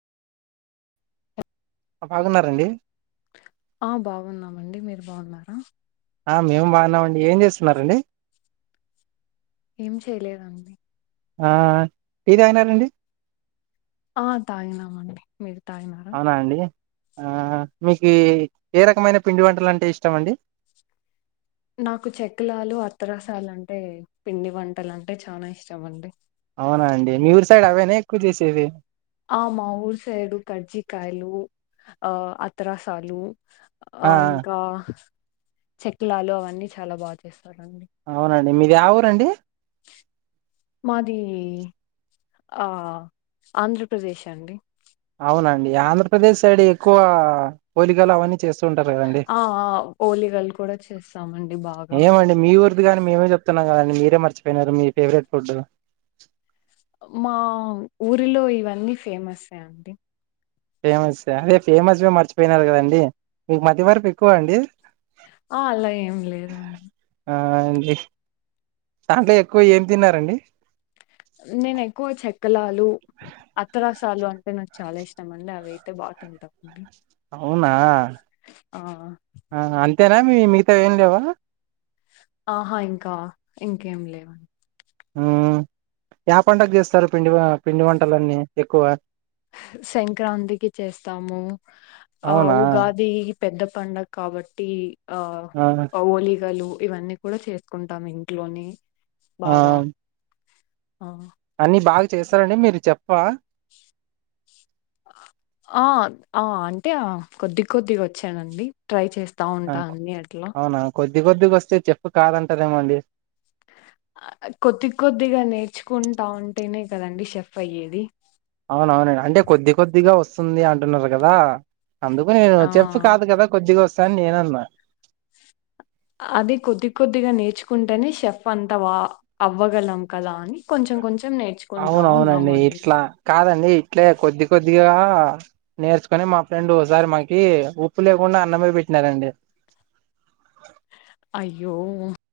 బాగున్నారంండి. ఆ బాగున్నామండి మీరు బాగున్నారా ఆ మేము బాగున్నామండి ఏం చేస్తున్నారండి ఏం చేయలేదండి ఆ టీ తాగినారండి ఆ తాగినమండి మీరు తాగినారా అవునా అండి ఆ మీకి ఏ రకమైన పిండి వంటలు అంటే ఇష్టము అండి నాకు చెకులాలు అత్రరసాలు అంటే పిండి వంటలు అంటే చానా ఇష్టం అండి అవునా అండి మీ ఊరు సైడ్ అవేనా ఎక్కువ చేసేది ఆ మా ఊరు సైడు కజ్జికాయలు ఆ అత్రసాలు ఆ ఇంకా చెక్కిలాలు అవన్నీ చాలా బాగా చేసు అవునండి మీది ఏ ఊరు అండి మాది ఆ ఆంధ్రప్రదేశ్ అండి అవునండి ఆంధ్రప్రదేశ్ సైడ్ ఎక్కువ పోలికలు అవన్నీ చేసు తుంటారు కదండి ఆ ఆ ఓలిగలు కూడా చేస్తామండి బాగా ఏమో అండి మీ ఊరిది కానీ మేమే చెప్తున్నాము కాదన్ మీరే మర్చిపోయినారు మీ ఫేవరెట్ ఫుడ్ మా ఊరిలో ఇవన్నీ ఫేమస్ ఏ అండి ఫేమస్ అదే ఫేమస్ వే మర్చిపోయినారు కదండి మీకు మతిమరుపు ఎక్కువ అండి ఆ అలా ఏం లేదండి ఆ అండి దాంట్లో ఎక్కువ ఏం తిన్నారండి నేను ఎక్కువ చెక్కలాలు అత్తరాసు తాలు అంటే నాకు చాలా ఇష్టం అండి అవి అయితే బాగా తింటామండి అవునా ఆ అంతేనా మిగతా ఏం లేవా ఆహా ఇంకా ఇంకేం లేవండి ఆ ఏ పండగ గు చేస్తారు పిండి వా పిండి వంటలన్నీ ఎక్కువ సంక్రాంతికి చేస్తాము ఆ అవునా ఉగాది పెద్ద పండుగ కాబట్టి ఆ ఓలిగలు ఇవన్నీ కూడా చేసుకుంటాం ఇంట్లోని ఆమ్ అ అన్ని బాగా చేస్తారండి మీరు చెప్ప ఆ ఆ అంటే కొద్ది కొద్దిగా వచ్చానండి ట్రై చేసు త ఆ, ఉంటాది ఎట్లా అవునా కొద్ది కొద్దిగా వస్తే చెప్పు కాదంటారేమో అండి ఆ కొద్ది కొద్దిగా నేర్చుకుంటా ఉంటేనే కదండి, షెఫ్ అయ్యేది అవునవును, అంటే కొద్ది కొద్దిగా వస్తుంది అంటున్నారు కదా? అందుకు నేను ఆ షేఫ్ కాదు కదా, కొద్దిగా వస్తాను అని నేను అన్నా. అది కొద్ది కొద్దిగా నేచు కుంటేనే షేఫ్ అంటావా అవ్వగలం కదా అని, కొంచెం కొంచెం నేర్చుకుంటా అవునవునండి, ఉన్నామండి. ఇట్లా కాదండి, ఇట్లే కొద్ది కొద్దిగా. అ నేర్చుకొని, మా ఫ్రెండ్ ఒకసారి మాకి ఉప్పు లేకుండా అన్నమే పెట్టినారండీ. [inaudible] అయ్యో!